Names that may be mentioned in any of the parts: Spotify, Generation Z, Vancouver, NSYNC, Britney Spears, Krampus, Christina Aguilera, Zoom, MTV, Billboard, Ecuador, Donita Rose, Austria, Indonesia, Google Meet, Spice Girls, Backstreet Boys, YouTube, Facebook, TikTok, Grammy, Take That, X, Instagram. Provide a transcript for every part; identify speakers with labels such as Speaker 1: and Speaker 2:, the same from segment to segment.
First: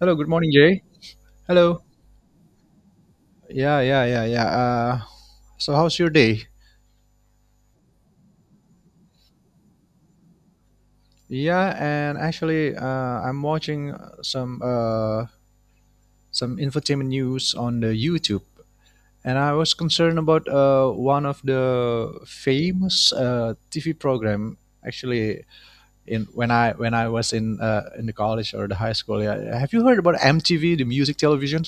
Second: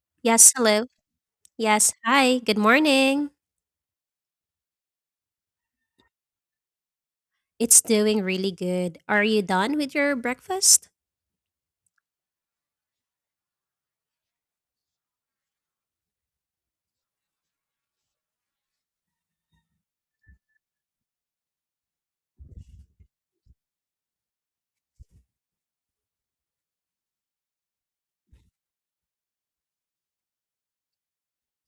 Speaker 1: Hello, good morning,
Speaker 2: Yes,
Speaker 1: Jay.
Speaker 2: hello.
Speaker 1: Hello.
Speaker 2: Yes, hi. Good morning.
Speaker 1: Yeah. So how's your day?
Speaker 2: It's doing really good. Are you done with your breakfast?
Speaker 1: Yeah, and actually, I'm watching some infotainment news on the YouTube, and I was concerned about one of the famous TV program. Actually, in when I was in the college or the high school, yeah. Have you heard about MTV, the music television?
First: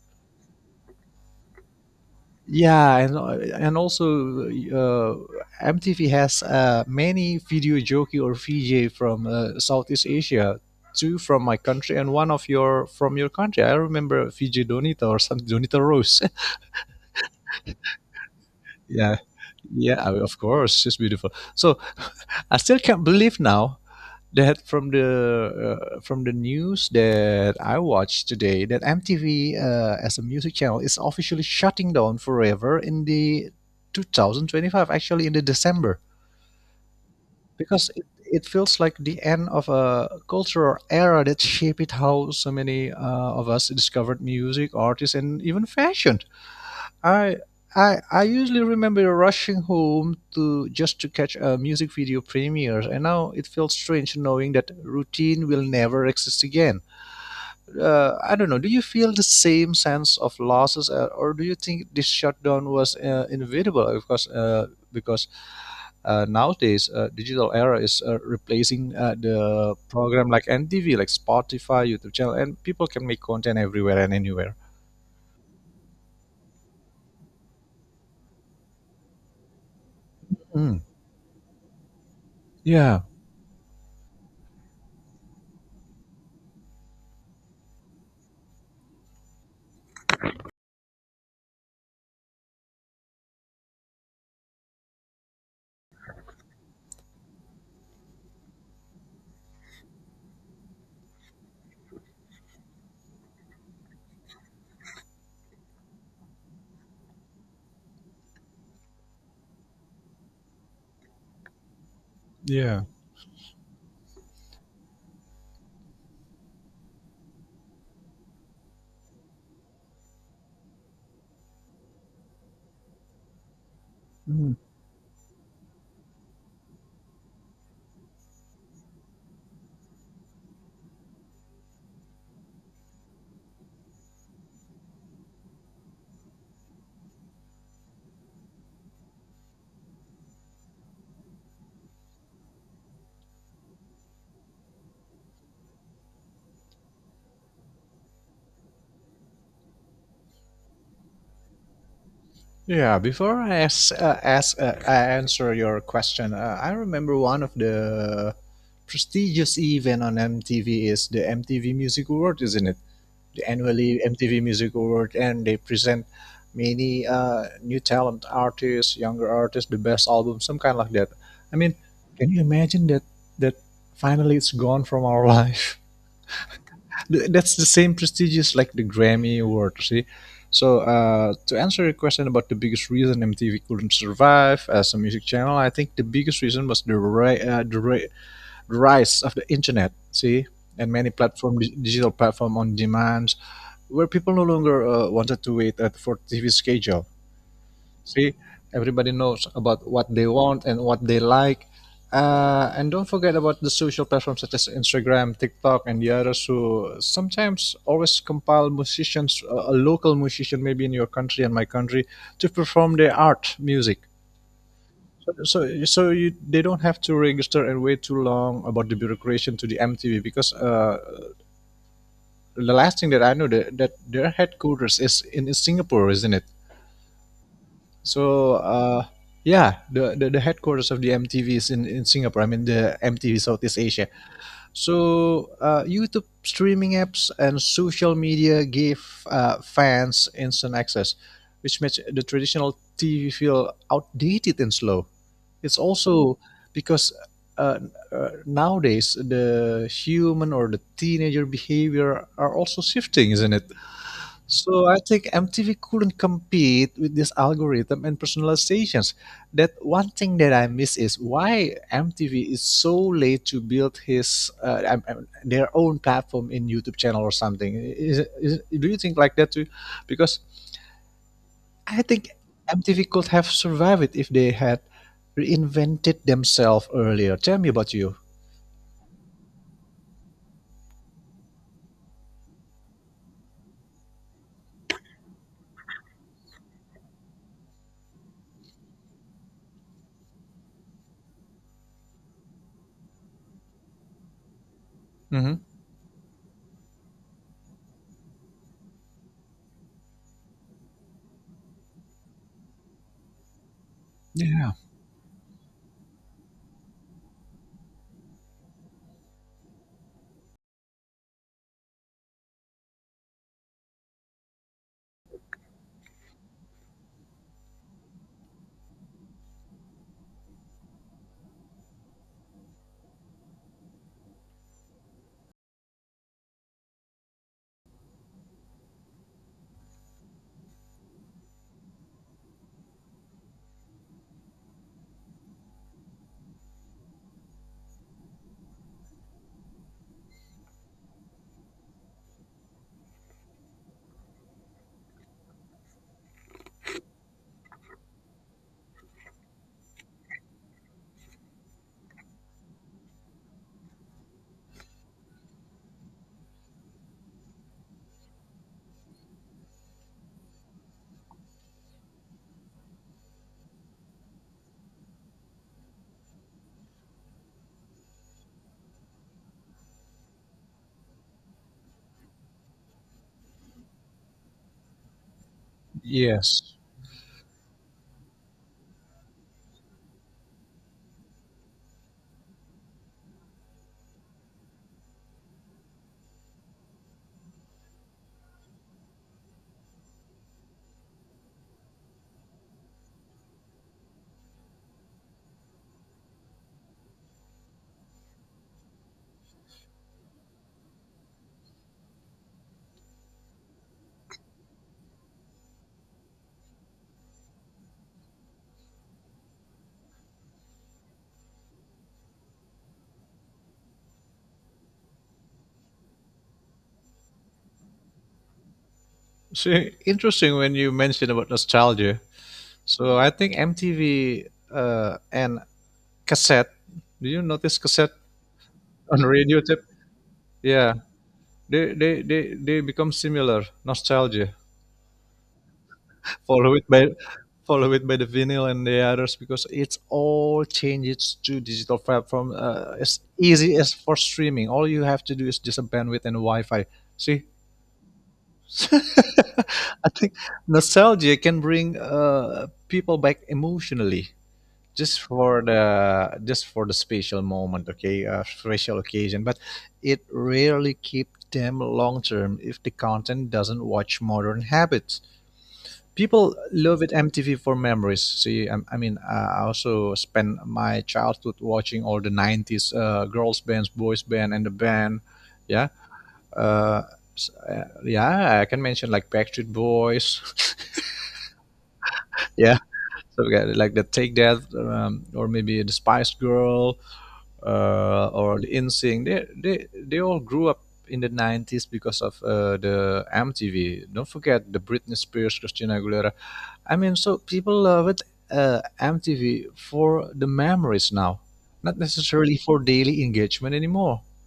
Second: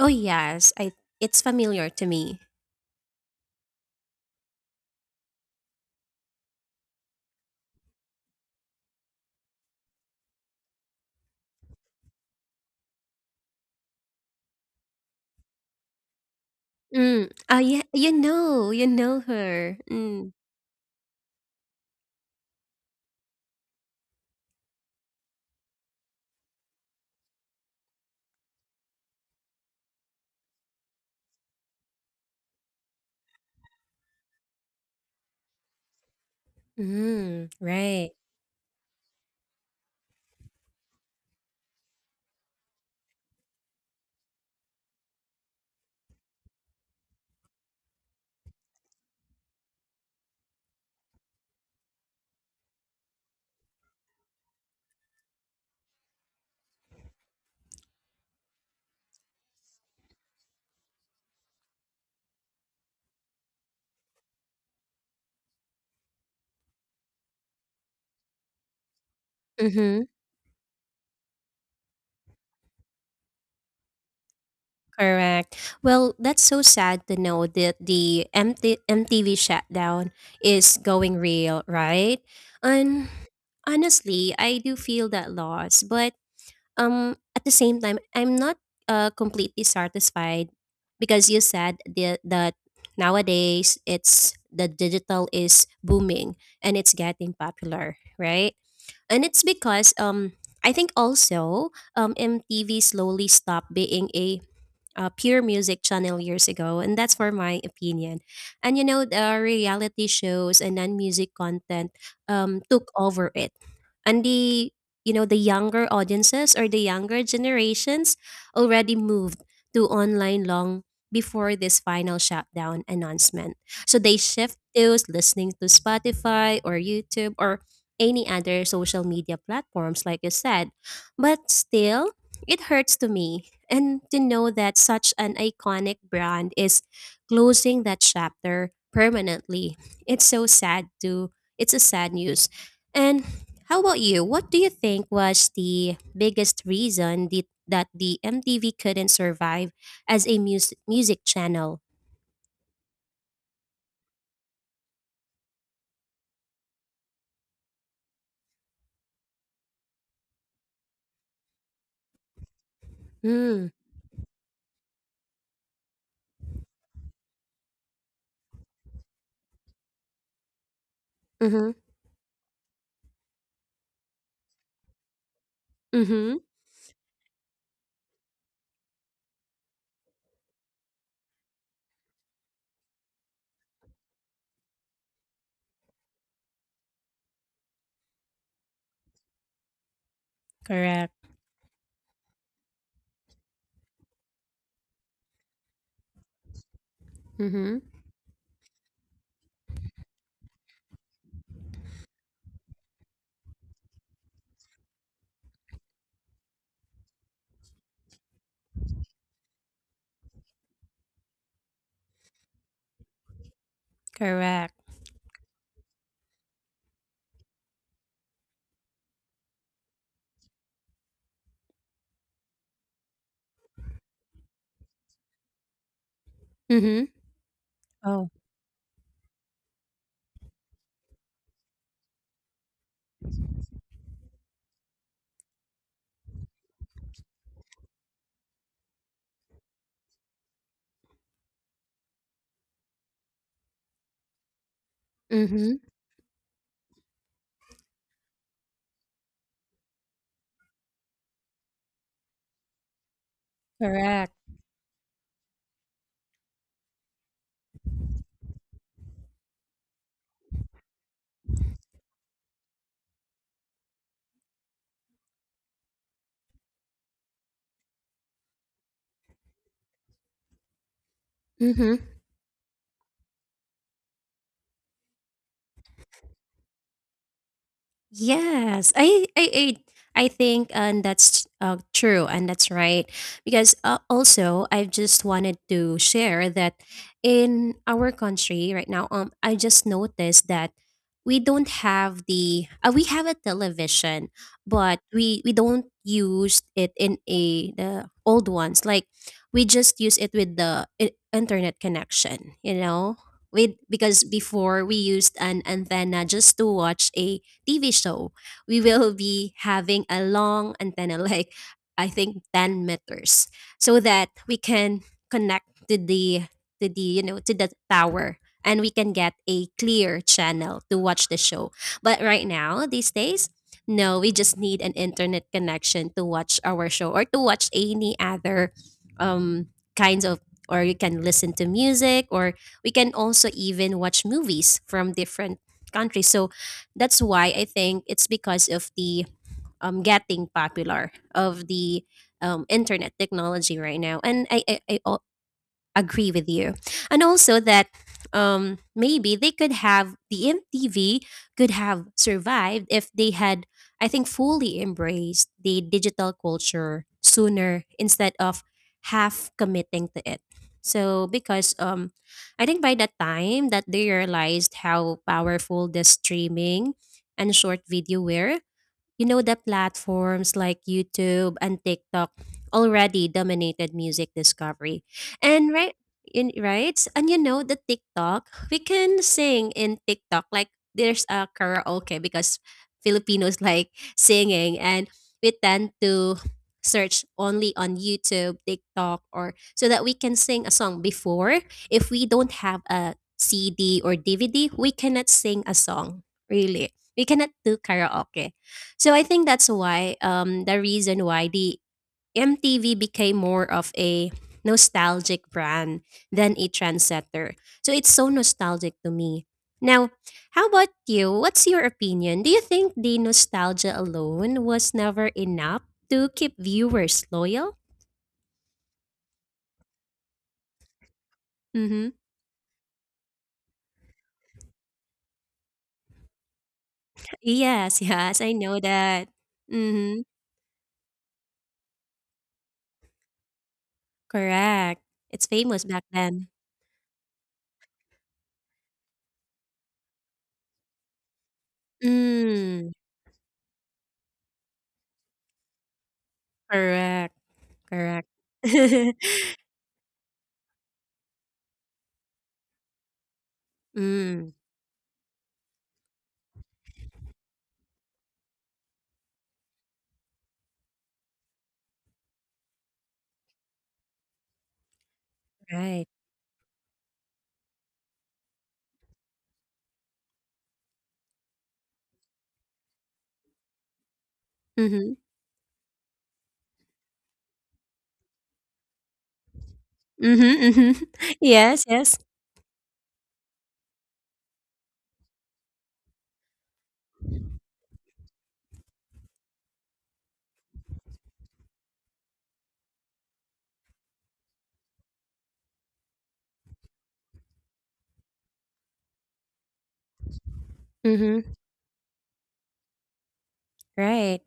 Speaker 2: Oh, yes. I It's familiar to me.
Speaker 1: Yeah, and also uh, MTV has many video jockey or VJ from Southeast Asia, two from my country and one of your from your country. I remember VJ Donita or some Donita Rose.
Speaker 2: Mm. Oh, yeah. You know, you
Speaker 1: yeah,
Speaker 2: know her. Mm.
Speaker 1: of course, she's beautiful. So I still can't believe now that from the news that I watched today that MTV as a music channel is officially shutting down forever in the 2025, actually in the December,
Speaker 2: Mm,
Speaker 1: because it,
Speaker 2: right.
Speaker 1: it feels like the end of a cultural era that shaped how so many of us discovered music artists and even fashion. I I usually remember rushing home to just to catch a music video premiere, and now it feels strange knowing that routine will never exist again. I don't know. Do you feel the same sense of losses, or do you think this shutdown was inevitable? Of course, because nowadays digital era is replacing the
Speaker 2: Mm-hmm.
Speaker 1: program like MTV, like Spotify, YouTube channel, and people can make content everywhere and anywhere.
Speaker 2: Correct. Well, that's so sad to know that the MTV shutdown is
Speaker 1: Mm.
Speaker 2: going real, right?
Speaker 1: Yeah.
Speaker 2: And honestly, I do feel that loss, but at the same time, I'm not completely satisfied because you said that nowadays it's the digital is booming and it's getting popular, right? And it's because, I think also, MTV slowly stopped being a pure music channel years ago, and that's for my opinion. And you know, the reality shows and non music content,
Speaker 1: Yeah.
Speaker 2: took over it, and the younger audiences or the younger generations already moved to online long before this final shutdown announcement. So they shift to listening to Spotify or YouTube or any other social media platforms, like you said. But still, it hurts to me. And to know that such an iconic brand is closing that chapter permanently. It's so sad to it's a sad news. And how about you? What do you think was the biggest reason that the MTV couldn't survive as a music channel?
Speaker 1: Yeah, before I ask, I answer your question, I remember one of the prestigious event on MTV is the MTV Music Award, isn't it? The
Speaker 2: Mm.
Speaker 1: annually MTV Music Award, and they present many new talent artists, younger artists, the best album, some kind like that. I
Speaker 2: Mhm.
Speaker 1: mean, can you imagine that finally it's gone from our life?
Speaker 2: Mhm.
Speaker 1: That's the same prestigious like the Grammy award, see? So, to answer your question about the biggest reason MTV couldn't survive as a music channel, I think the biggest reason was the rise of the internet, see? And many
Speaker 2: Correct.
Speaker 1: digital platform on demand, where people no longer wanted to wait at for TV schedule.
Speaker 2: Mhm.
Speaker 1: See, everybody knows about what they want and what they like. And don't forget about the social platforms such as Instagram, TikTok, and the others who sometimes always compile musicians, a local musician maybe in your country and my country, to perform their art music.
Speaker 2: Correct.
Speaker 1: So you, they don't have to register and wait too long about the bureaucracy to the MTV because the last thing that I know that their headquarters is in Singapore, isn't it?
Speaker 2: Mhm. Oh.
Speaker 1: So yeah, the headquarters of the MTV is in Singapore. I mean the MTV Southeast Asia. So YouTube streaming apps and social media give fans instant access, which makes the traditional TV feel outdated and slow. It's
Speaker 2: Mhm.
Speaker 1: also because uh, nowadays the human or the teenager behavior are also shifting, isn't it?
Speaker 2: Correct.
Speaker 1: So I think MTV couldn't compete with this algorithm and personalizations. That one thing that I miss is why MTV is so late to build his their own platform in YouTube channel or something. Do you think like that too? Because
Speaker 2: Mhm.
Speaker 1: I think MTV could have survived it if they had reinvented themselves earlier. Tell me about you.
Speaker 2: Yes, I think, and that's true, and that's right because, also, I just wanted to share that in our country right now, I just noticed that we don't have the we have a television, but we
Speaker 1: Hmm.
Speaker 2: don't use it in a the old ones, like we just use it with the internet connection, you know, with, because
Speaker 1: Yeah.
Speaker 2: before we used an antenna just to watch a TV show. We will be having a long antenna, like I think 10 meters, so that we can connect to the to the tower, and we can get a clear channel to watch the show. But right now, these days, no, we just need an internet connection to watch our show or to watch any other, um kinds of, or you can listen to music, or we can also even watch movies from different countries. So that's why I think it's because of the, getting popular of the, internet technology right now. And I agree with you. And also that, maybe they could have, the MTV could have survived if they had, I think, fully embraced the digital culture sooner instead of half committing to it. So, because, I think by the time that they realized how powerful the streaming and short video were, you know, that platforms like YouTube and TikTok already dominated music discovery. And
Speaker 1: Yes.
Speaker 2: right? And you know the TikTok, we can sing in TikTok, like there's a karaoke, because Filipinos like singing, and we tend to search only on YouTube, TikTok, or, so that we can sing a song. Before, if we don't have a CD or DVD, we cannot sing a song. Really. We cannot do karaoke. So I think that's why, the reason why the MTV became more of a nostalgic brand than a trendsetter. So it's so nostalgic to me. Now, how about you? What's your opinion? Do you think the nostalgia alone was never enough to keep viewers loyal?
Speaker 1: So interesting when you mentioned about
Speaker 2: Mm-hmm.
Speaker 1: nostalgia. So I think MTV and cassette. Do you notice
Speaker 2: Yes,
Speaker 1: cassette
Speaker 2: yes, I know
Speaker 1: on
Speaker 2: that.
Speaker 1: radio tape?
Speaker 2: Mm-hmm.
Speaker 1: Yeah, they become similar nostalgia.
Speaker 2: Correct. It's famous back then.
Speaker 1: Follow it by follow it by the vinyl and the others because it's all changes to digital platform
Speaker 2: Mm,
Speaker 1: as easy as for streaming. All you have to do is just a bandwidth and Wi-Fi.
Speaker 2: correct,
Speaker 1: See,
Speaker 2: correct.
Speaker 1: I think nostalgia can bring people back emotionally,
Speaker 2: Mm,
Speaker 1: just for the special moment. Okay, special occasion, but it rarely keeps them long term if the content doesn't watch modern habits.
Speaker 2: right.
Speaker 1: People love it MTV for memories, see. I mean I also spent my childhood watching all the 90s girls bands, boys band and the
Speaker 2: Mhm.
Speaker 1: band. Yeah uh, s- uh, yeah I can mention like Backstreet Boys.
Speaker 2: Mhm, mhm. Yes, yes.
Speaker 1: Yeah, so we got like the Take That, or maybe the Spice Girl, or the InSync. They all grew up in the 90s because of the MTV. Don't forget the Britney Spears, Christina Aguilera. I mean, so people love it, MTV for the memories now,
Speaker 2: Mhm.
Speaker 1: not necessarily for daily engagement anymore.
Speaker 2: Right.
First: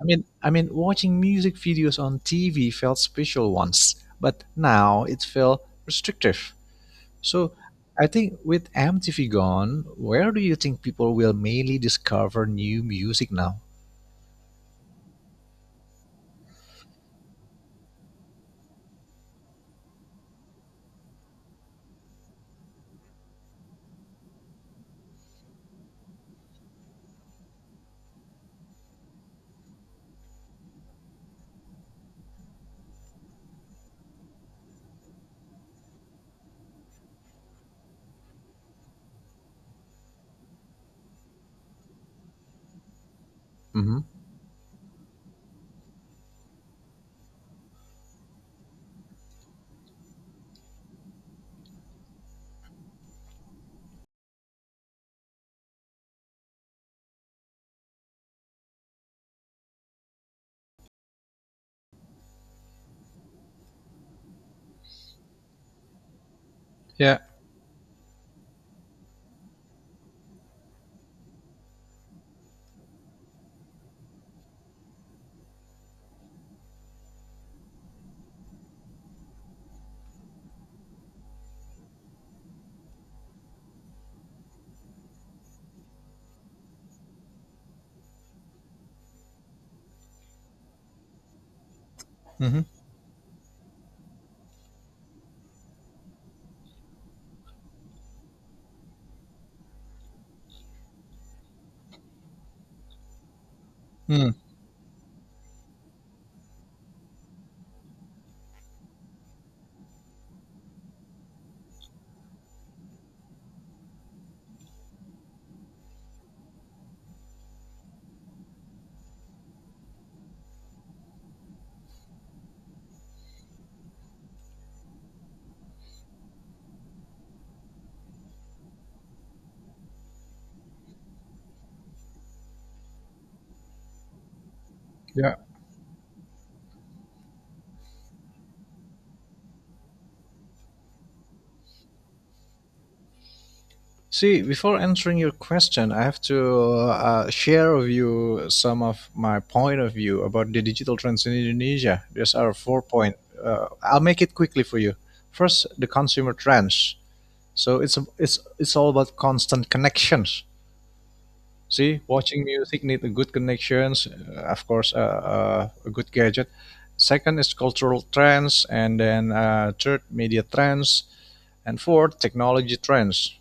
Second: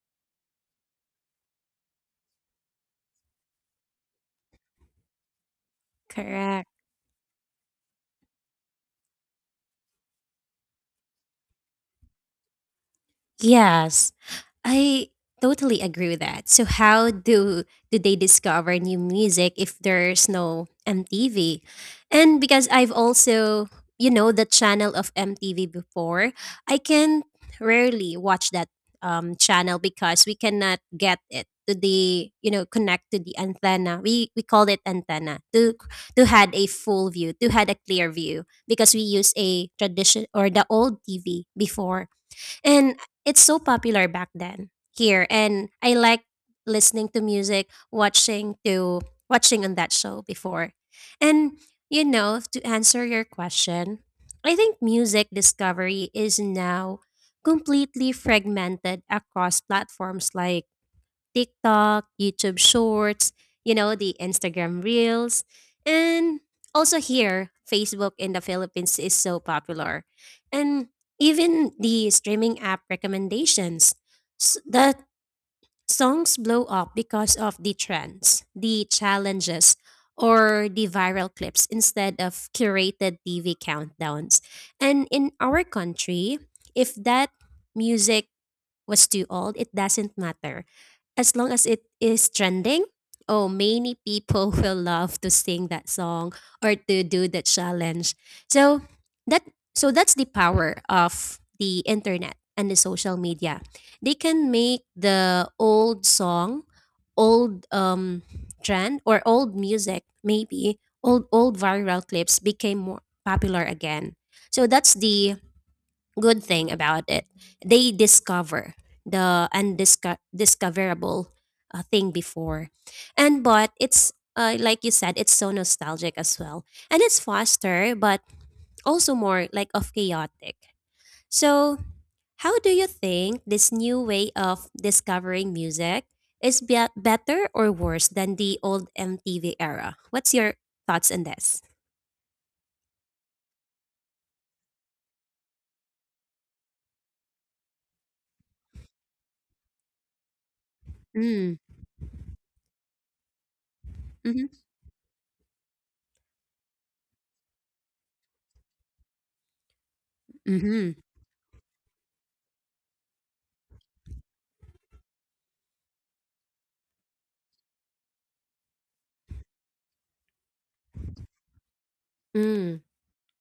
Speaker 1: I mean, watching music videos on TV felt special once, but now it felt restrictive.
Speaker 2: Correct.
Speaker 1: So I think with MTV gone, where do you think people will mainly discover new music now?
Speaker 2: Yes. I totally agree with that. So how do, do they discover new music if there's no MTV? And because I've also, you know, the channel of MTV before, I can rarely watch that, channel because we cannot get it to the, you know, connect to the antenna, we call it antenna, to had a clear view, because we use a tradition or the old TV before, and it's so
Speaker 1: Mm-hmm.
Speaker 2: popular back then here. And I like listening to music, watching on that show before. And you know, to answer your question, I think music discovery is now completely fragmented across platforms like TikTok, YouTube Shorts, you know, the Instagram Reels. And also
Speaker 1: Yeah.
Speaker 2: here, Facebook in the Philippines is so popular. And even the streaming app recommendations, that songs blow up because of the trends, the challenges, or the viral clips instead of curated TV countdowns. And in our country, if that music was too old, it doesn't matter, as long as it is
Speaker 1: Mm-hmm.
Speaker 2: trending, oh, many people will love to sing that song or to do the challenge. So that that's the power of the internet and the social media. They
Speaker 1: Mm.
Speaker 2: can make the old song, old, trend, or old music, maybe old, old viral clips became more popular again. So that's the good thing about it. They discover the undiscoverable, thing before. And but it's, like you said, it's so nostalgic as well, and it's faster, but also more like of chaotic. So how do you think this new way of
Speaker 1: Yeah.
Speaker 2: discovering music is better or worse than the old MTV era? What's your thoughts on this?
Speaker 1: See, before answering your question, I have to share with you some of my point of view about the digital trends in
Speaker 2: Mm,
Speaker 1: Indonesia. There's our four point. I'll make it
Speaker 2: mm-hmm,
Speaker 1: quickly for you. First, the consumer trends. So it's a, it's it's all about constant connections.
Speaker 2: mm-hmm,
Speaker 1: See, watching music need a good connections, of course, a good gadget. Second is cultural trends, and then third media trends, and fourth technology
Speaker 2: mm,
Speaker 1: trends.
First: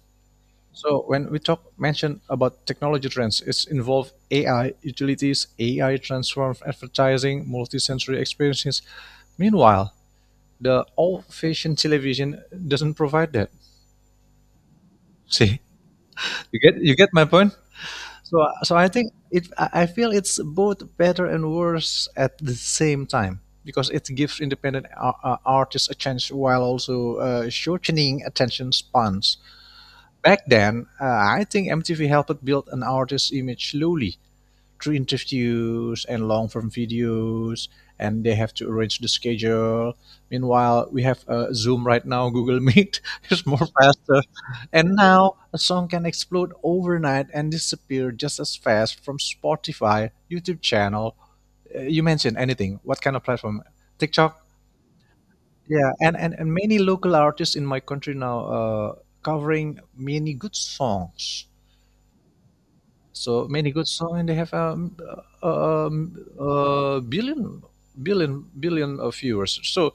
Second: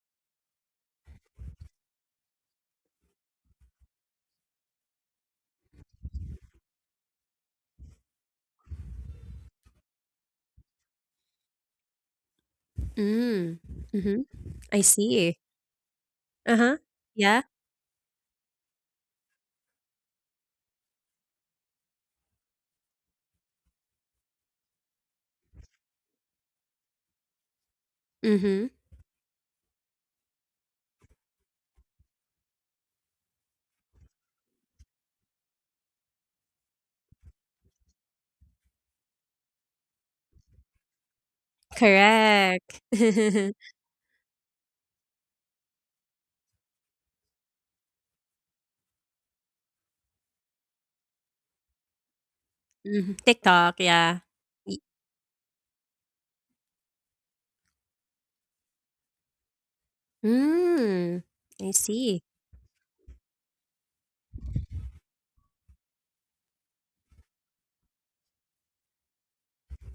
Speaker 1: So when we talk mention about technology trends, it's involved AI utilities, AI transformed advertising, multi sensory experiences. Meanwhile, the old-fashioned television doesn't provide that.
Speaker 2: mm, mm-hmm. I see.
Speaker 1: See, you
Speaker 2: Uh-huh.
Speaker 1: get you get my
Speaker 2: Yeah.
Speaker 1: point. So I think it. I feel it's both better and worse at the same time because it gives independent artists a chance while also shortening
Speaker 2: Mhm.
Speaker 1: attention spans. Back then, I think MTV helped build an artist's image slowly, through interviews and long form videos, and they have to arrange the schedule. Meanwhile, we have zoom right now. Google
Speaker 2: Correct.
Speaker 1: Meet is more faster, and now a song can explode overnight and disappear just as fast from Spotify, YouTube channel. You mentioned anything what
Speaker 2: Mhm.
Speaker 1: kind of platform?
Speaker 2: TikTok, yeah.
Speaker 1: TikTok.
Speaker 2: Y.
Speaker 1: Yeah, and many local artists in my country now covering many good
Speaker 2: Mm,
Speaker 1: songs.
Speaker 2: I see.
Speaker 1: So many good songs, and they have uh, billion, billion, billion of viewers. So,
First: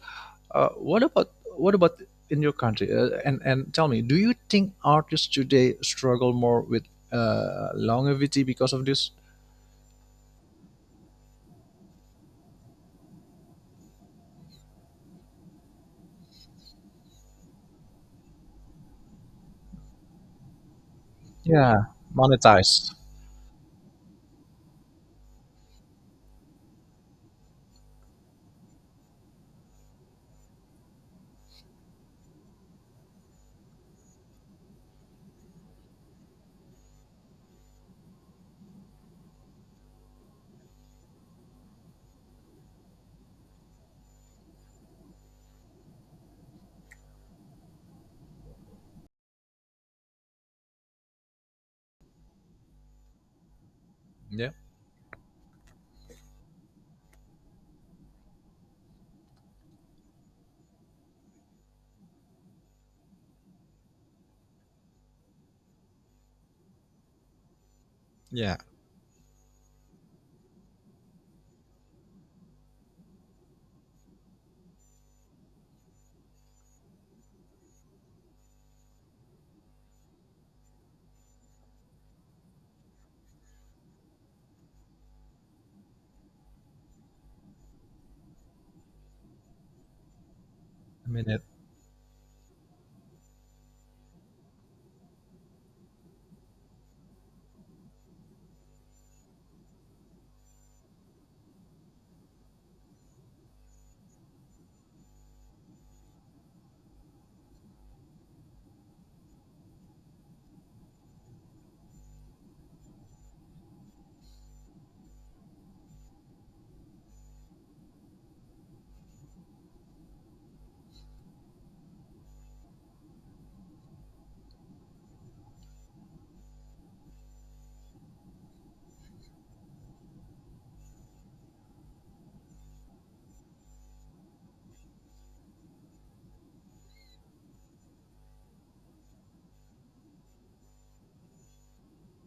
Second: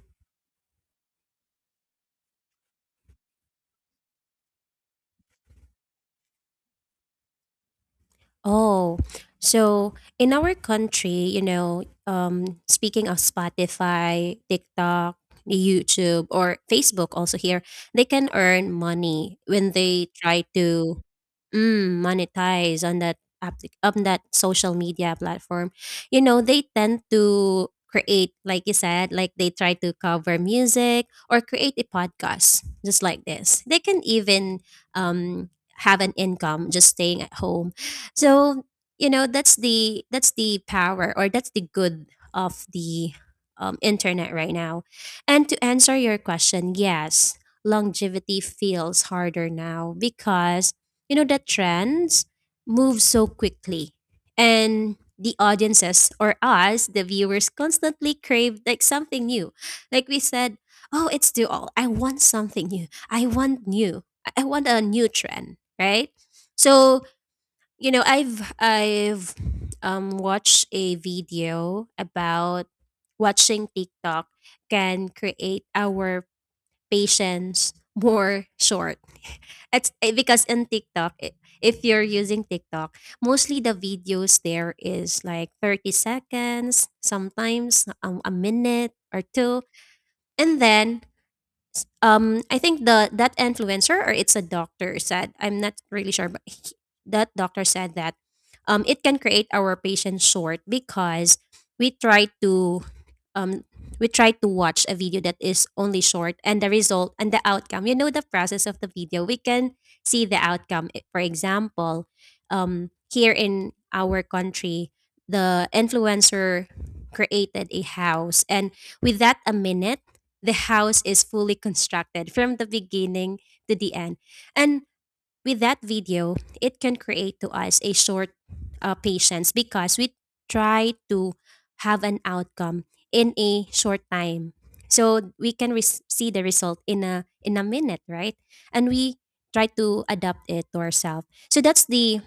Speaker 1: what about in your country? And tell me, do you think artists today struggle more with longevity because of
Speaker 2: Oh,
Speaker 1: this?
Speaker 2: so in our country, you know, speaking of Spotify, TikTok, YouTube, or Facebook, also here, they can earn money when they try to,
Speaker 1: Yeah,
Speaker 2: mm, monetize
Speaker 1: monetized.
Speaker 2: on that, on that social media platform. You know, they tend to create, like you said, like they try to cover music or create a podcast, just like this. They can even, um, have an income just staying at home. So, you know, that's the power, or that's the good of the, internet right now. And to answer your question, yes, longevity feels harder now because you know the trends move so quickly,
Speaker 1: Yeah,
Speaker 2: and the audiences, or us the viewers, constantly crave like something new, like we said, oh, it's too old, I want something new, I want new, I want a new trend, right? So, you know, I've
Speaker 1: yeah.
Speaker 2: I've watched a video about watching TikTok can create our patience more short. It's eh, because in TikTok, if you're using TikTok, mostly the videos there is like 30 seconds, sometimes, a minute or two. And then,
Speaker 1: I mean it.
Speaker 2: I think the that influencer, or it's a doctor said, I'm not really sure, but that doctor said that, it can create our patients short, because we try to, um, we try to watch a video that is only short, and the result and the outcome. You know, the process of the video, we can see the outcome. For example, here in our country, the influencer created a house, and with that a minute, the house is fully constructed from the beginning to the end. And with that video, it can create to us a short, patience, because we try to have an outcome in a short time. So we can see the result in a, in a minute, right? And we try to adapt it to ourselves. So that's the,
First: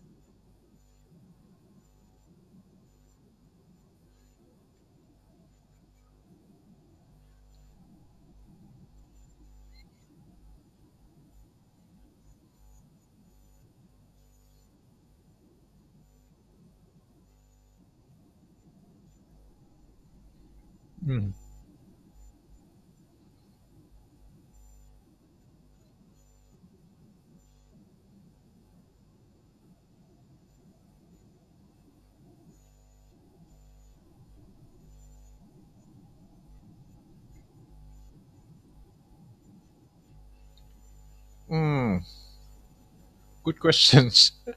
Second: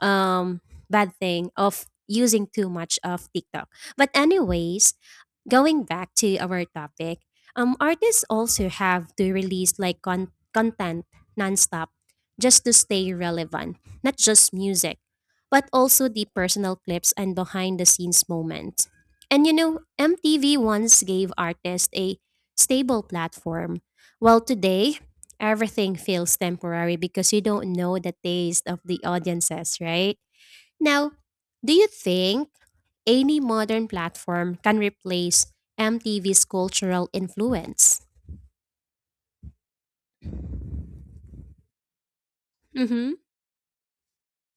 Speaker 2: um, bad thing of using too much of TikTok. But anyways, going back to our topic, artists also have to release like content nonstop just to stay relevant, not just music, but also the personal clips and behind the scenes moments. And you know, MTV once gave
Speaker 1: Mm.
Speaker 2: artists a stable platform. Well, today, everything feels temporary because you don't know the taste of the audiences, right? Now, do you think any modern platform can replace MTV's cultural influence?
Speaker 1: Mm.
Speaker 2: Mm-hmm.
Speaker 1: Good questions.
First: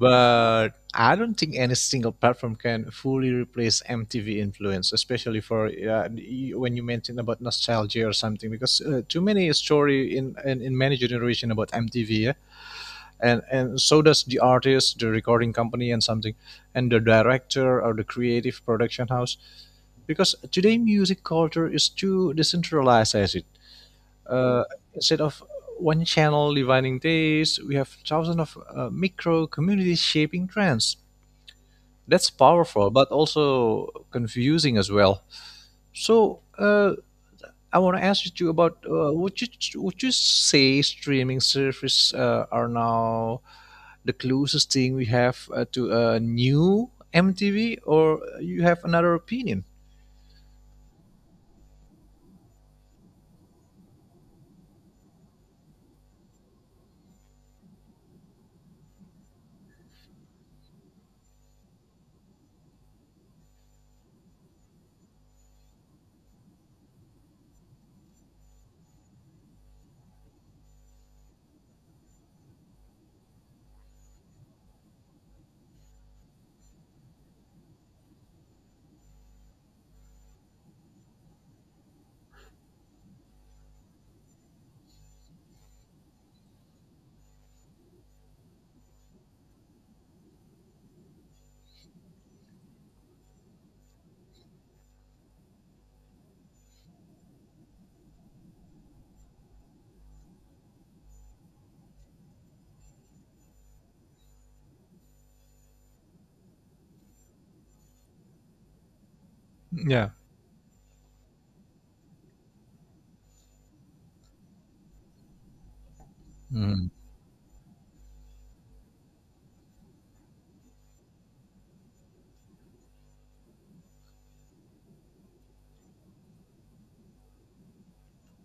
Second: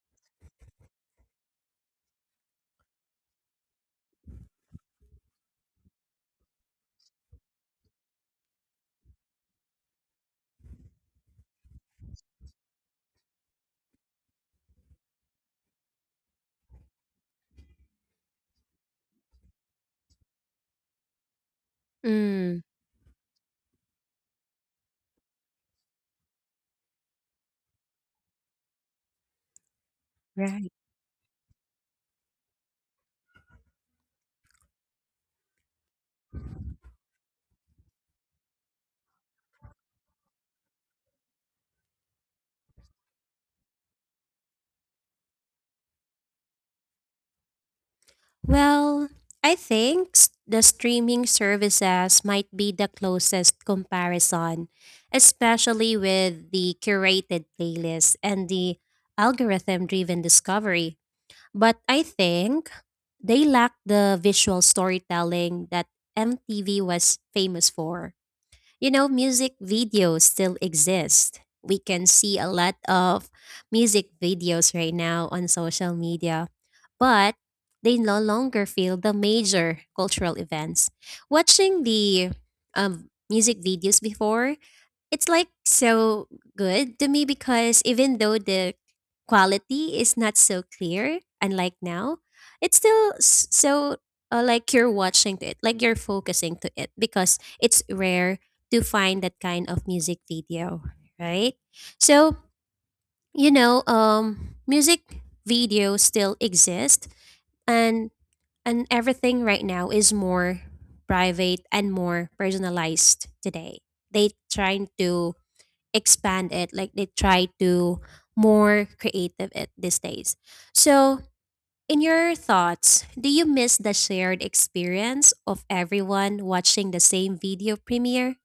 Speaker 1: But I don't think any single platform can fully replace MTV influence, especially for when you mention about nostalgia or something, because too many story in many generation about MTV, yeah? And so does the artist, the recording company, and something, and the director or the creative production house, because today music culture is too
Speaker 2: Mm.
Speaker 1: decentralized, as it uh, instead of one channel dividing days, we have thousands of micro communities shaping
Speaker 2: Right.
Speaker 1: trends. That's powerful, but also confusing as well. So, I want to ask you too about would you say streaming service are now the closest thing we have to a new MTV, or you have
Speaker 2: Well,
Speaker 1: another
Speaker 2: I
Speaker 1: opinion?
Speaker 2: think, the streaming services might be the closest comparison, especially with the curated playlists and the algorithm driven discovery. But I think they lack the visual storytelling that MTV was famous for. You know, music videos still exist. We can see a lot of music videos right now on social media, but they no longer feel the major cultural events. Watching the, music videos before, it's like so good to me, because even though the quality is not so clear, unlike now, it's still so, like you're watching to it, like you're focusing to it, because it's rare to find that kind of music video, right? So, music videos still exist, and and everything right now
Speaker 1: Yeah.
Speaker 2: is more private and more personalized. Today they trying to expand it,
Speaker 1: Mm-hmm.
Speaker 2: like they try to more creative it these days. So, in your thoughts, do you miss the shared experience of everyone watching the same video premiere?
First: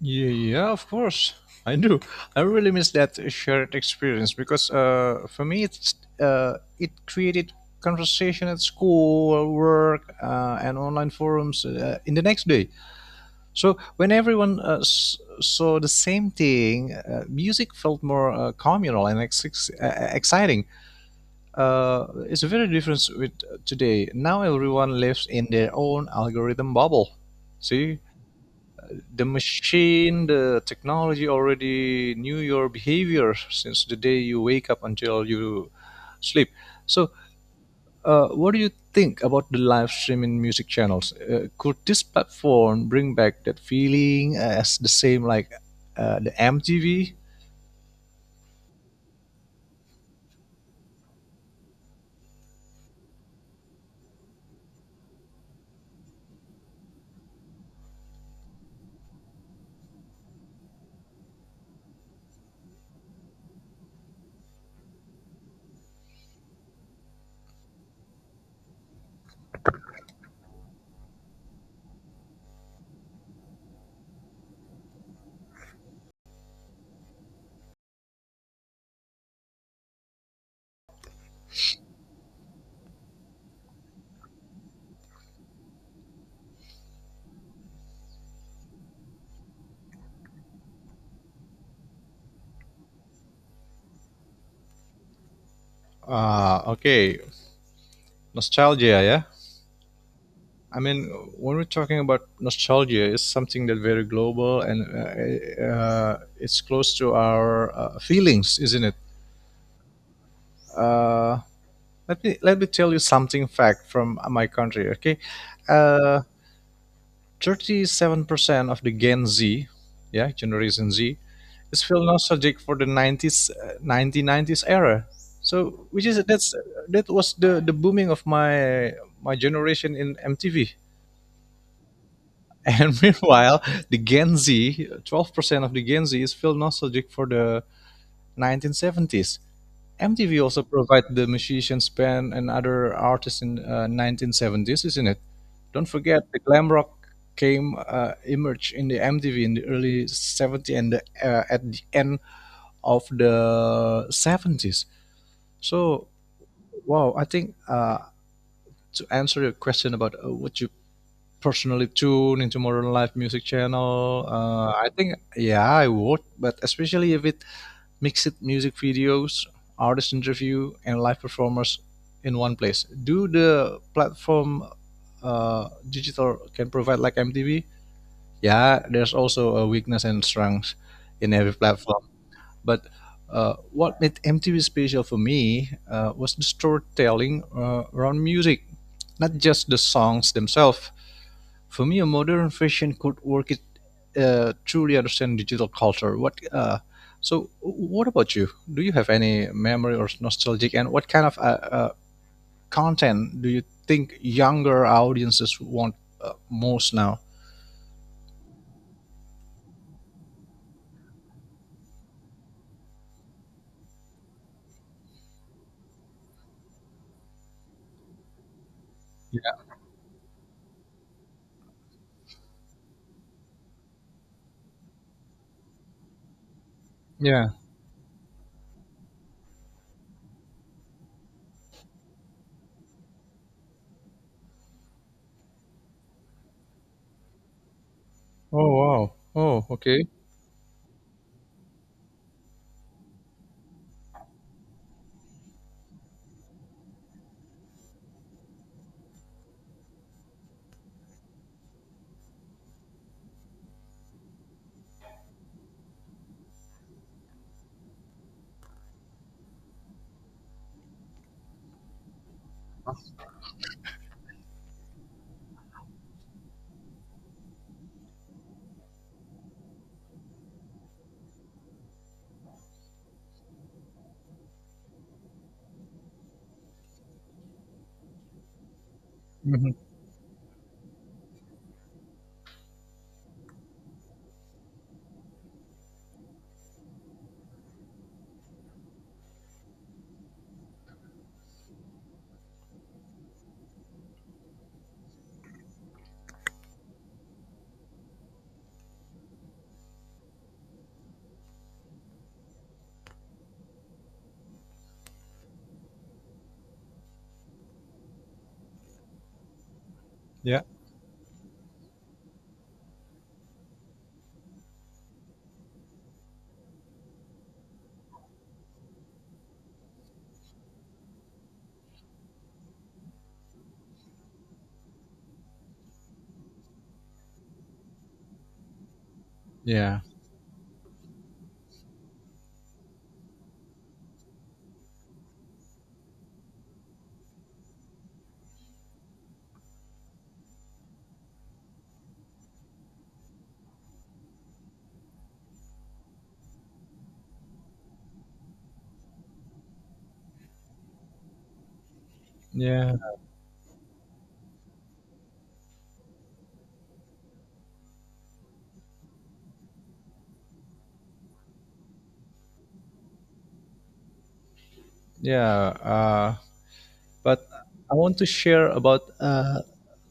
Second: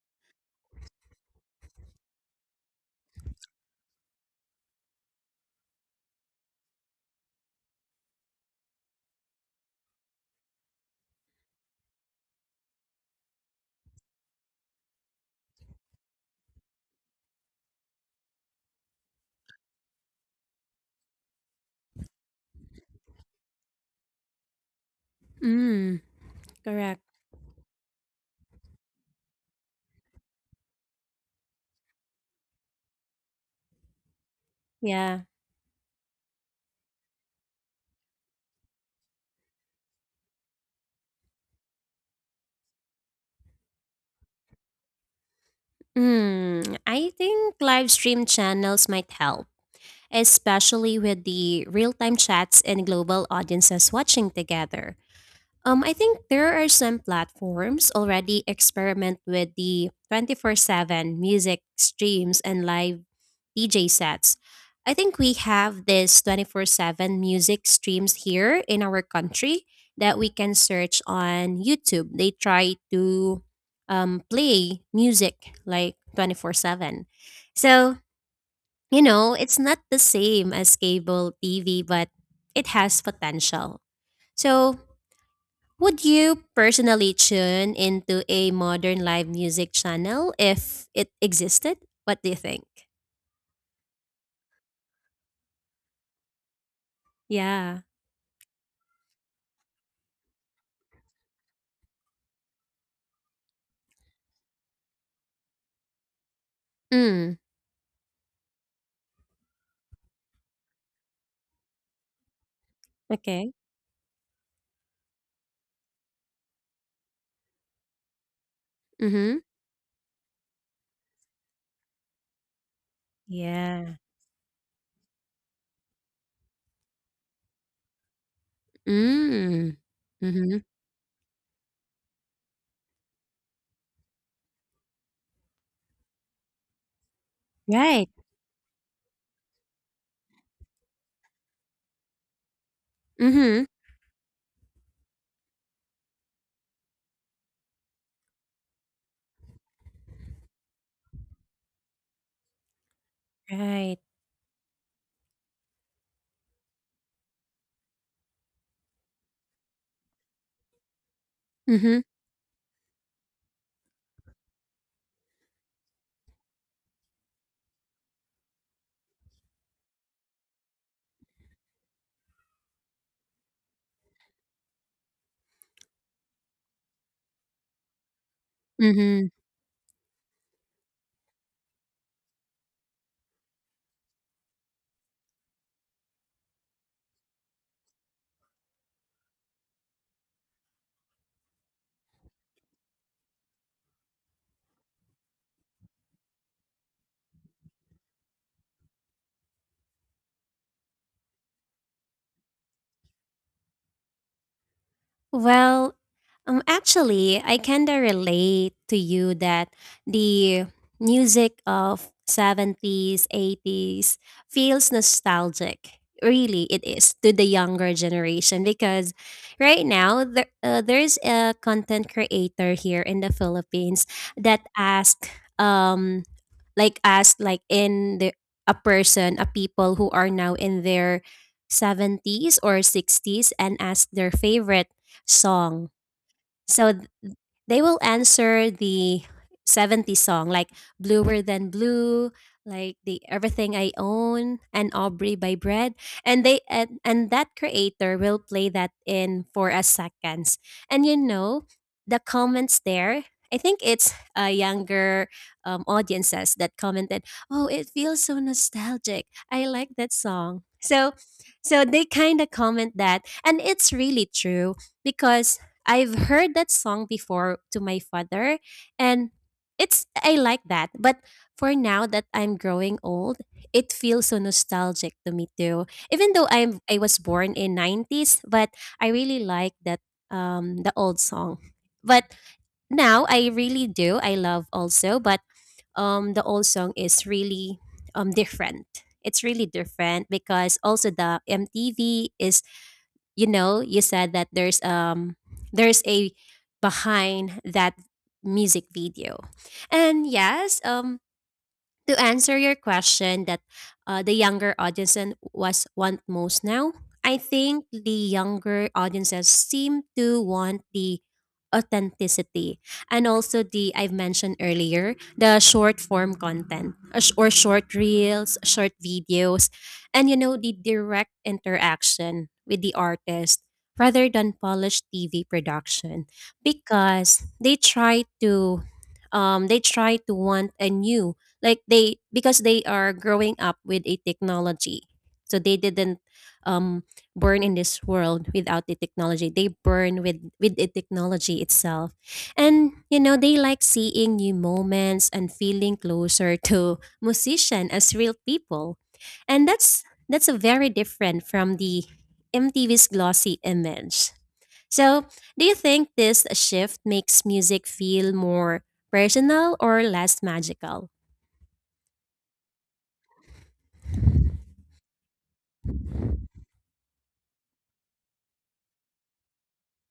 Speaker 1: Yeah, yeah, of course. I do. I really miss that shared experience because for me, uh, it created conversation at school, work, and online forums in the next day. So when everyone saw the same thing, music felt more communal and exciting. It's a very difference with today. Now everyone lives in their
Speaker 2: Mm,
Speaker 1: own algorithm
Speaker 2: correct.
Speaker 1: bubble. See, the machine, the technology already knew your behavior since the day you wake up
Speaker 2: Yeah.
Speaker 1: until you sleep. So, what do you think about the live streaming music channels? Could this platform bring back that feeling as the same like the
Speaker 2: I
Speaker 1: MTV?
Speaker 2: think live stream channels might help, especially with the real-time chats and global audiences watching together. I think there are some platforms already experiment with the 24/7 music streams and live DJ sets. I think we have this 24/7 music streams here in our country that we can search on YouTube. They try to play music like 24/7. So, it's not the same as cable TV, but it has potential. So, would you personally tune into a modern live music channel if it existed? What do you think?
Speaker 1: Ah, okay,
Speaker 2: Yeah.
Speaker 1: nostalgia, yeah. I mean, when we're talking about nostalgia, it's something that very global and it's close to
Speaker 2: Mm.
Speaker 1: our feelings, isn't it? Uh, let me tell you something
Speaker 2: Okay.
Speaker 1: fact from my country. Okay, uh, 37% of the Gen
Speaker 2: Mm-hmm.
Speaker 1: Z, yeah, Generation Z, is feel nostalgic for the 90s,
Speaker 2: Yeah.
Speaker 1: nineteen nineties era. So, which is that was the booming of my
Speaker 2: Mm.
Speaker 1: generation in
Speaker 2: Mm-hmm.
Speaker 1: MTV. And meanwhile, the Gen Z, 12% of the Gen Z is feel nostalgic for the
Speaker 2: Right.
Speaker 1: nineteen seventies. MTV also provided the musicians band and other artists in
Speaker 2: Mm-hmm.
Speaker 1: 1970s, isn't it? Don't forget the glam rock came emerged in the MTV in the early 70s and the, at the end of
Speaker 2: Right.
Speaker 1: the 70s. So, wow, I think to answer your question about would you personally
Speaker 2: Mm-hmm.
Speaker 1: tune into modern live music channel, I think yeah, I would, but especially if it mixed music videos, artist interview, and live performers in one place. Do the platform digital can provide like MTV? Yeah, there's
Speaker 2: Mm-hmm.
Speaker 1: also a weakness and strength in every platform. But what made MTV special for me was the storytelling around music, not just the songs themselves for me, a modern fashion could work it truly understand digital culture. What so? What about you? Do you have any memory or nostalgic? And what kind of uh, content do you think younger audiences want
Speaker 2: Well,
Speaker 1: most now?
Speaker 2: actually, I kinda relate to you that the music of 70s, 80s feels nostalgic. Really, it is, to the younger generation, because
Speaker 1: Yeah.
Speaker 2: right now there's a content creator here in the Philippines that asked, um, like asked
Speaker 1: Yeah.
Speaker 2: like in the a person, a people who are now in their 70s or 60s, and asked their favorite song. So they will
Speaker 1: Oh
Speaker 2: answer
Speaker 1: wow.
Speaker 2: the
Speaker 1: Oh, okay.
Speaker 2: '70s song, like Bluer Than Blue, like the Everything I Own and Aubrey by Bread. And that creator will play that in for a seconds. And you know, the comments there, I think it's younger audiences that commented, "Oh, it feels so nostalgic. I like that song." So they kind of comment that, and it's really true, because I've heard that song before to my father, and it's I like that. But for now that I'm growing old, it feels so nostalgic to me too. Even though I was born in 90s, but I really
Speaker 1: hmm
Speaker 2: like that the old song. But now I really do. I love also, but the old song is really different. It's really different because also the MTV is, you know, you said that there's a behind that music video. And yes, to answer your question that the younger audience and was want most now, I think the younger audiences seem to
Speaker 1: Yeah.
Speaker 2: want the authenticity, and also the I've mentioned earlier, the short form content, or short reels, short videos. And you know, the direct interaction with the artist rather than polished tv production, because they
Speaker 1: Yeah.
Speaker 2: try to want a new, like they, because they are growing up with a technology, so they didn't um burn in this world without the technology. They burn with the technology itself. And you know, they like seeing new moments and feeling closer to musician as real people. And that's a very different from the
Speaker 1: Yeah.
Speaker 2: mtv's glossy image. So, do you think this shift makes music feel more personal or less magical?
Speaker 1: Yeah. But I want to share about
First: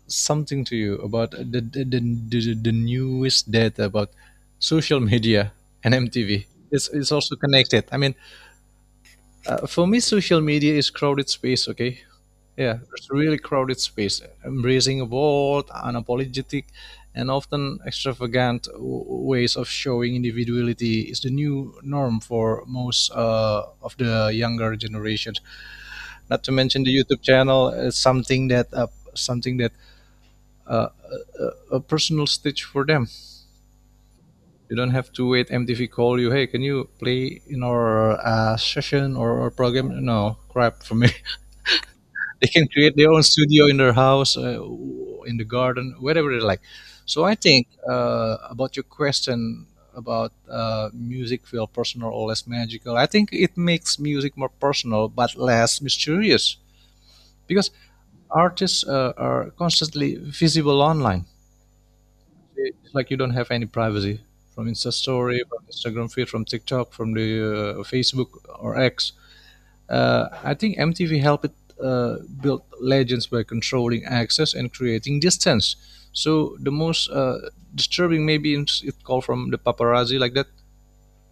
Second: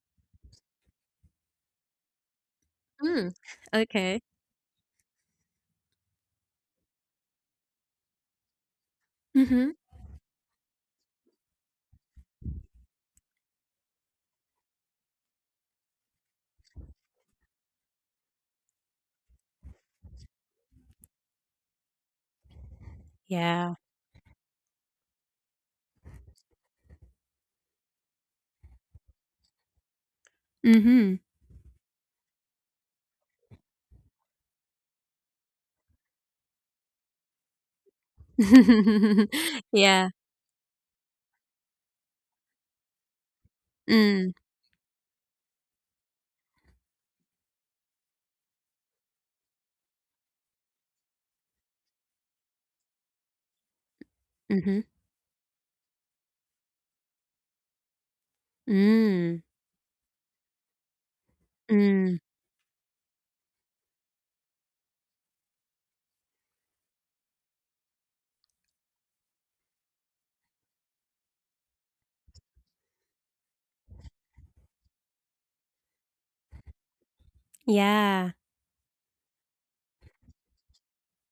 Speaker 1: something to you about the
Speaker 2: Mm,
Speaker 1: newest data about
Speaker 2: okay.
Speaker 1: social media and MTV. It's also connected. I mean,
Speaker 2: Mhm.
Speaker 1: for me, social media is crowded space. Okay, yeah, it's really crowded space, embracing a bold, unapologetic, and often extravagant ways of showing individuality is the new norm for most
Speaker 2: Yeah.
Speaker 1: of the younger generations. Not to mention the YouTube channel is something that uh,
Speaker 2: Mhm.
Speaker 1: a personal stage for them. You don't have to wait MTV call you. Hey, can you play in our session or program?
Speaker 2: Yeah.
Speaker 1: No, crap for me. They can create their own studio in their
Speaker 2: Mm,
Speaker 1: house, in the garden, wherever they like. So I think about your question about music feel personal or less magical. I think it makes music more
Speaker 2: mhm.
Speaker 1: personal but less mysterious because artists
Speaker 2: Mm,
Speaker 1: are constantly visible online.
Speaker 2: mm.
Speaker 1: It's like you don't have any privacy from Insta story, from Instagram feed, from TikTok, from the Facebook or X. I think MTV helped it build legends by controlling access and creating distance. So the most disturbing
Speaker 2: Yeah.
Speaker 1: maybe is it called from the paparazzi like that.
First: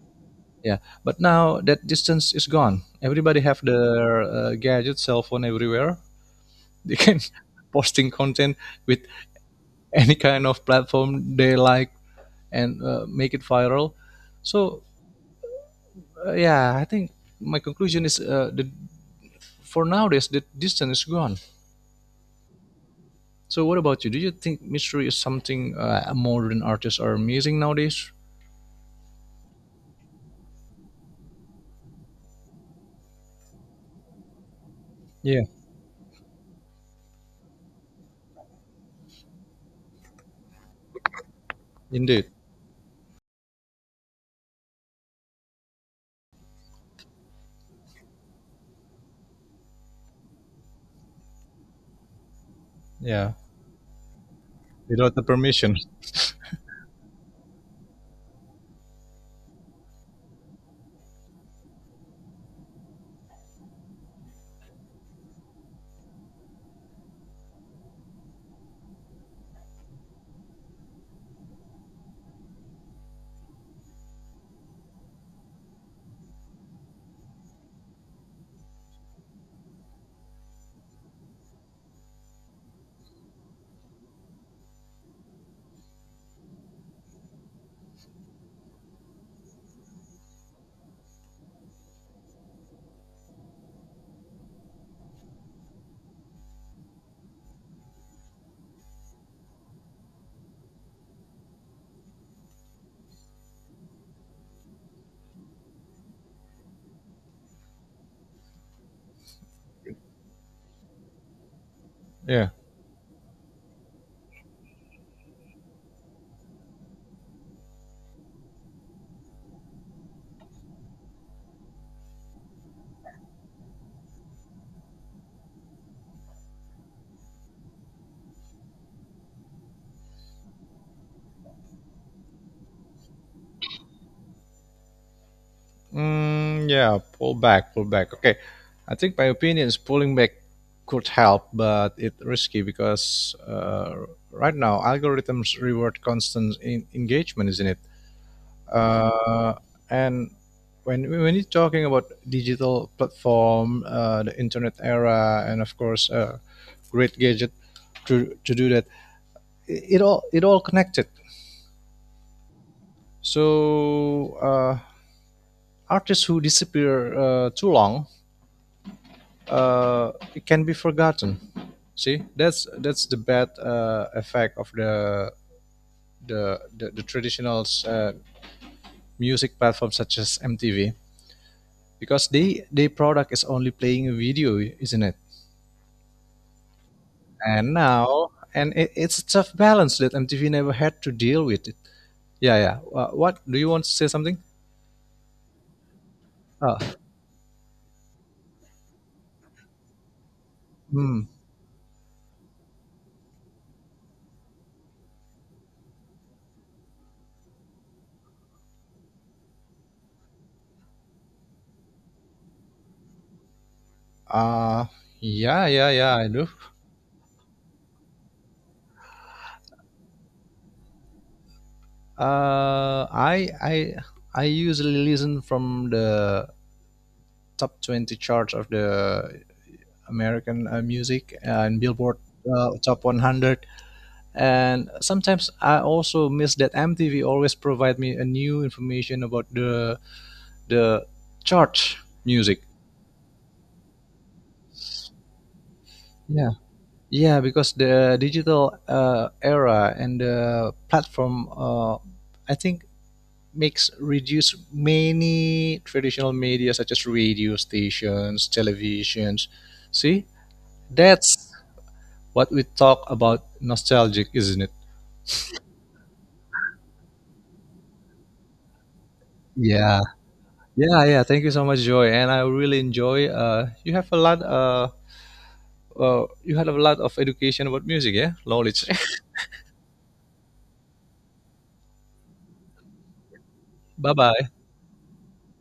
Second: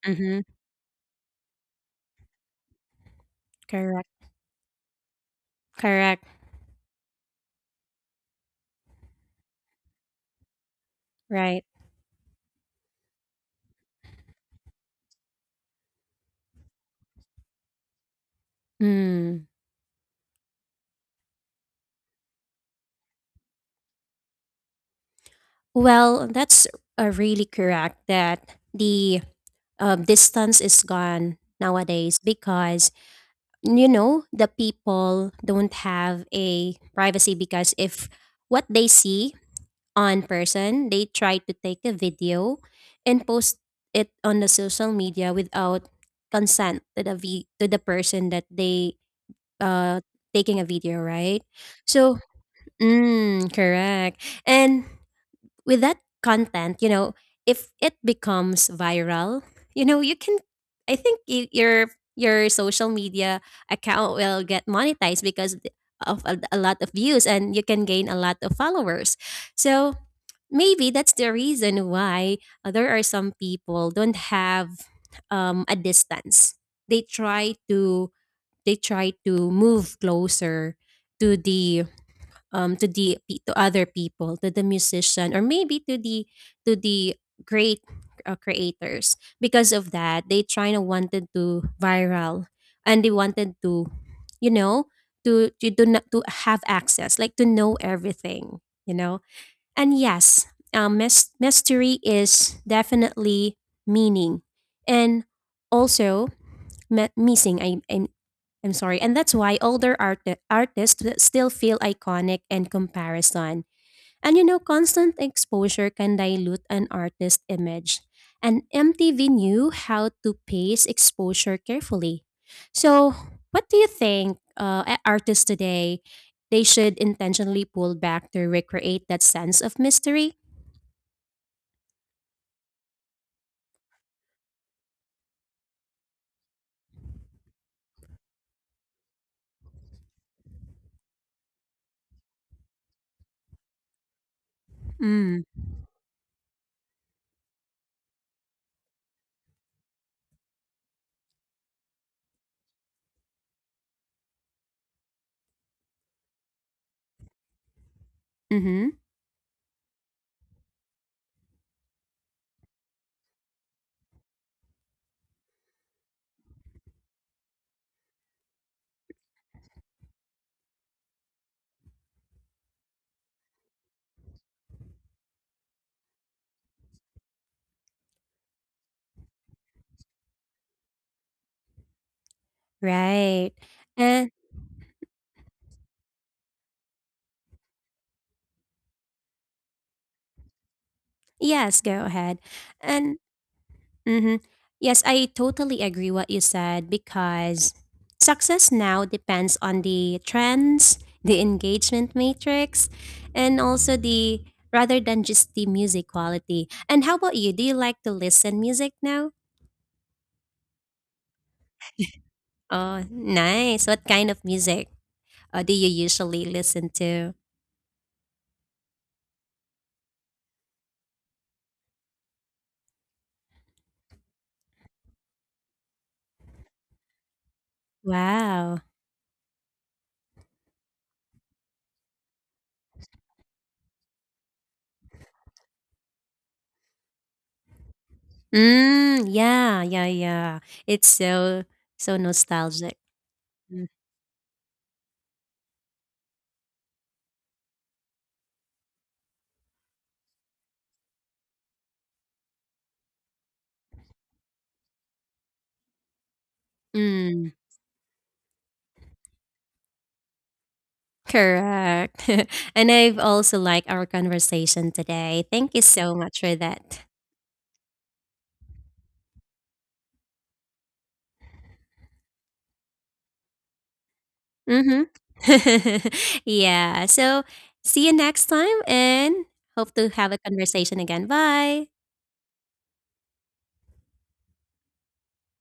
Speaker 2: Mhm.
Speaker 1: Yeah, but now that distance is gone. Everybody have their
Speaker 2: Correct.
Speaker 1: gadget, cell phone everywhere.
Speaker 2: Correct.
Speaker 1: They can posting content with any kind of platform they
Speaker 2: Right.
Speaker 1: like and make it viral. So yeah, I think my conclusion is the
Speaker 2: Mm.
Speaker 1: for nowadays the distance is gone. So what about you? Do you think mystery is something
Speaker 2: Well,
Speaker 1: modern
Speaker 2: that's
Speaker 1: artists are
Speaker 2: really
Speaker 1: missing
Speaker 2: correct
Speaker 1: nowadays?
Speaker 2: that the distance is gone nowadays because you know the people
Speaker 1: Yeah,
Speaker 2: don't have a privacy because if what they see on person, they tried to take a
Speaker 1: indeed.
Speaker 2: video and post it on the social media without consent to the v- to the person that they uh taking a video, right? So,
Speaker 1: Yeah,
Speaker 2: mm, correct. And
Speaker 1: without the permission.
Speaker 2: with that content, you know, if it becomes viral, you know, you can I think y- your social media account will get monetized because of a lot of views and you can gain a lot of followers. So, maybe that's the reason why there are some people don't have a distance they try to they try to move closer to the to the pe- to other people to the musician or maybe to the great creators because of that they trying to wanted to viral and they wanted to you know to do not to have access like to know everything you know and yes, mys- mystery is definitely meaning, and also me- missing. I, I'm sorry, and that's why older art- artists th- still feel iconic
Speaker 1: Yeah.
Speaker 2: and comparison. And you know, constant exposure can dilute an artist's image. And MTV knew how to pace exposure carefully. So, what do you think a- artists today they should intentionally pull back to recreate that sense of mystery?
Speaker 1: Yeah, pull back, pull back. Okay, I think my opinion is pulling back could help, but it's risky because right now
Speaker 2: Mm,
Speaker 1: algorithms reward constant engagement, isn't it? Uh, and when you're talking about digital platform, the internet era, and of course, great gadget to do that,
Speaker 2: mm-hmm.
Speaker 1: it all connected. So artists who disappear too long, it can be forgotten. See, that's the bad effect of the the, traditional music platforms such as MTV because they product is
Speaker 2: Right.
Speaker 1: only playing a
Speaker 2: And
Speaker 1: video, isn't it? And now and it's a tough balance that MTV never had to deal with it.
Speaker 2: yes, go ahead.
Speaker 1: Yeah, yeah.
Speaker 2: And.
Speaker 1: What do you want to say
Speaker 2: Mm-hmm.
Speaker 1: something?
Speaker 2: Yes, I totally agree what you
Speaker 1: Uh,
Speaker 2: said, because success now depends on the trends,
Speaker 1: hmm.
Speaker 2: the engagement matrix, and also the, rather than just the music quality. And how about you? Do you like to listen music now? Oh, nice. What kind of
Speaker 1: Uh,
Speaker 2: music
Speaker 1: yeah,
Speaker 2: do you
Speaker 1: yeah, yeah. I
Speaker 2: usually
Speaker 1: do.
Speaker 2: listen to?
Speaker 1: Uh, I I I usually listen from the top 20 charts of
Speaker 2: Wow.
Speaker 1: the American music and Billboard top 100. And sometimes I also miss that MTV always provide me a new information
Speaker 2: Mm,
Speaker 1: about
Speaker 2: yeah,
Speaker 1: the
Speaker 2: yeah, yeah.
Speaker 1: the
Speaker 2: It's
Speaker 1: chart
Speaker 2: so
Speaker 1: music.
Speaker 2: nostalgic.
Speaker 1: Yeah. Yeah, because the digital era and the platform, I think, makes reduce many traditional media such as
Speaker 2: Mm.
Speaker 1: radio stations, televisions. See, that's
Speaker 2: Correct.
Speaker 1: what we
Speaker 2: And
Speaker 1: talk
Speaker 2: I've
Speaker 1: about
Speaker 2: also liked our
Speaker 1: nostalgic, isn't it?
Speaker 2: conversation today. Thank you so much for that.
Speaker 1: Yeah, yeah, yeah. Thank you so much, Joy, and I really enjoy. You have a lot.
Speaker 2: Mm-hmm.
Speaker 1: You had a lot
Speaker 2: Yeah.
Speaker 1: of
Speaker 2: So,
Speaker 1: education about
Speaker 2: see you
Speaker 1: music, yeah,
Speaker 2: next time,
Speaker 1: knowledge.
Speaker 2: and hope to have a conversation again. Bye.
Speaker 1: Bye, bye,